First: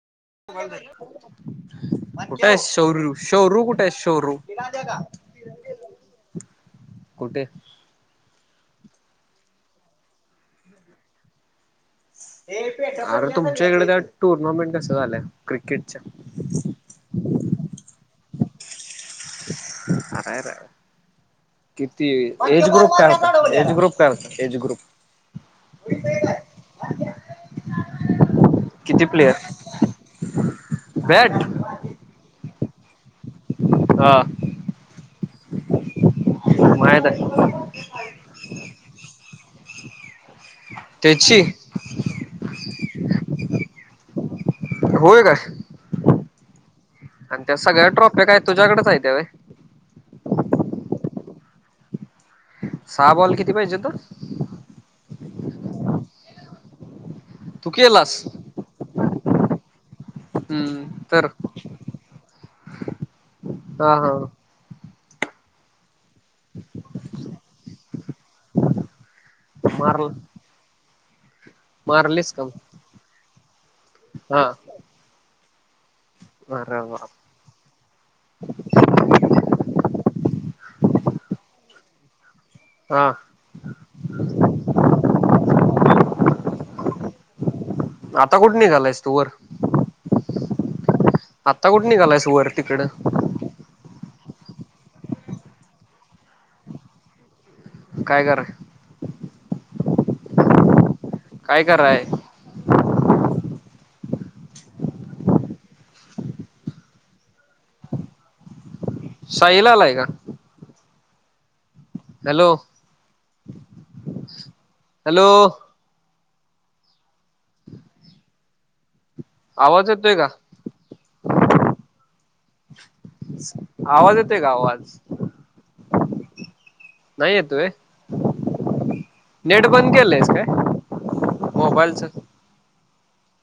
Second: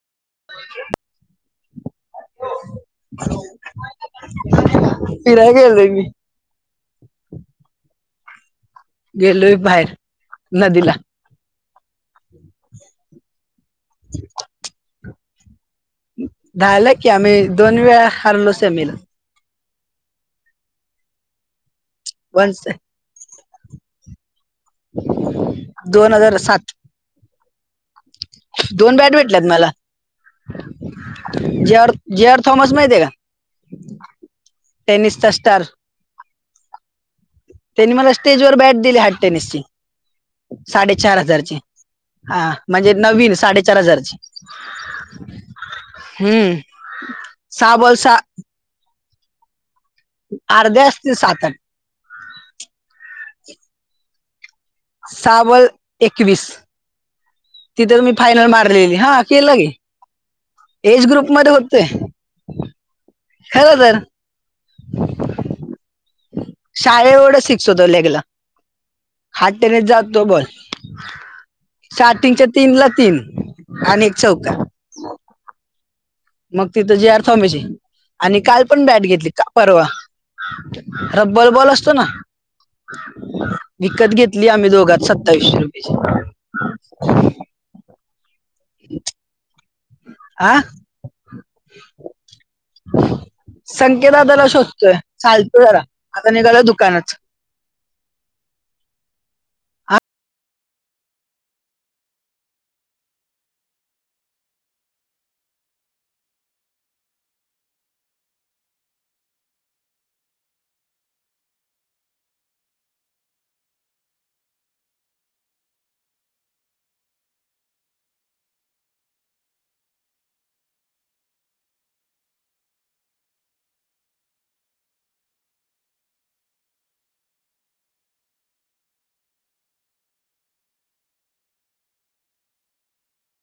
[inaudible] कुठे आहे शौरू? शौरू कुठे आहे? शौरू फिराय गेलोय मी कुठे? गेलोय बाहेर नदीला. अरे तुमच्या इकडे त्या टुर्नामेंट कशा झाल्या क्रिकेटच्या. झालं की, आम्ही दोन वेळा हरलो सेमीला. अरर किती वन एज ग्रुप काय? एज ग्रुप कायं होतं, एज ग्रुप. दोन हजार सात. दोन किती बॅट भेटल्यात प्लेयर मला, bat J. R. J. R. Thomas माहिती आहे का, हा टेनिसचा स्टार. माहित आहे. त्यांनी मला स्टेज वर बॅट दिली हार्ट टेनिसची, साडेचार त्याची हजारची. हा म्हणजे नवीन, साडेचार हजारची. होय काय, हम्म आणि त्या सहा सगळ्या बॉल सहा ट्रॉफ्या काय तुझ्याकडेच आहे काय. अर्ध्या असतील सात, आठ. सहा बॉल किती पाहिजेत जे हो. सहा बॉल एकवीस तू तिथं मी केलास फायनल मारलेली, हा केलं गी. हम्म एज तर ग्रुप मध्ये होते, खरं हा तर. हा शाळे एवढे सिक्स होतं लेगला. हॉर्ट टेनिस मारल जातो बॉल, मारलीस का स्टार्टिंगच्या तीन ला तीन. आणि एक हा चौका. मग अरे तिथं जे. बाप आर. थॉमस, आणि काल पण बॅट घेतली का परवा. रब्बल बॉल असतो ना. हा विकत घेतली आम्ही दोघात, सत्तावीशे रुपये. आता कुठं निघालायस तू वर. हा. आता कुठे निघालायस वर तिकडं. संक्या दादाला शोधतोय चालतो जरा, आता निघालोय दुकानात. काय कराय. काय कराय. साहिल आलाय का. हॅलो हॅलो आवाज येतोय का. आवाज येतोय का, आवाज. नाही येत होय. नेट बंद केलंयस काय मोबाईलच.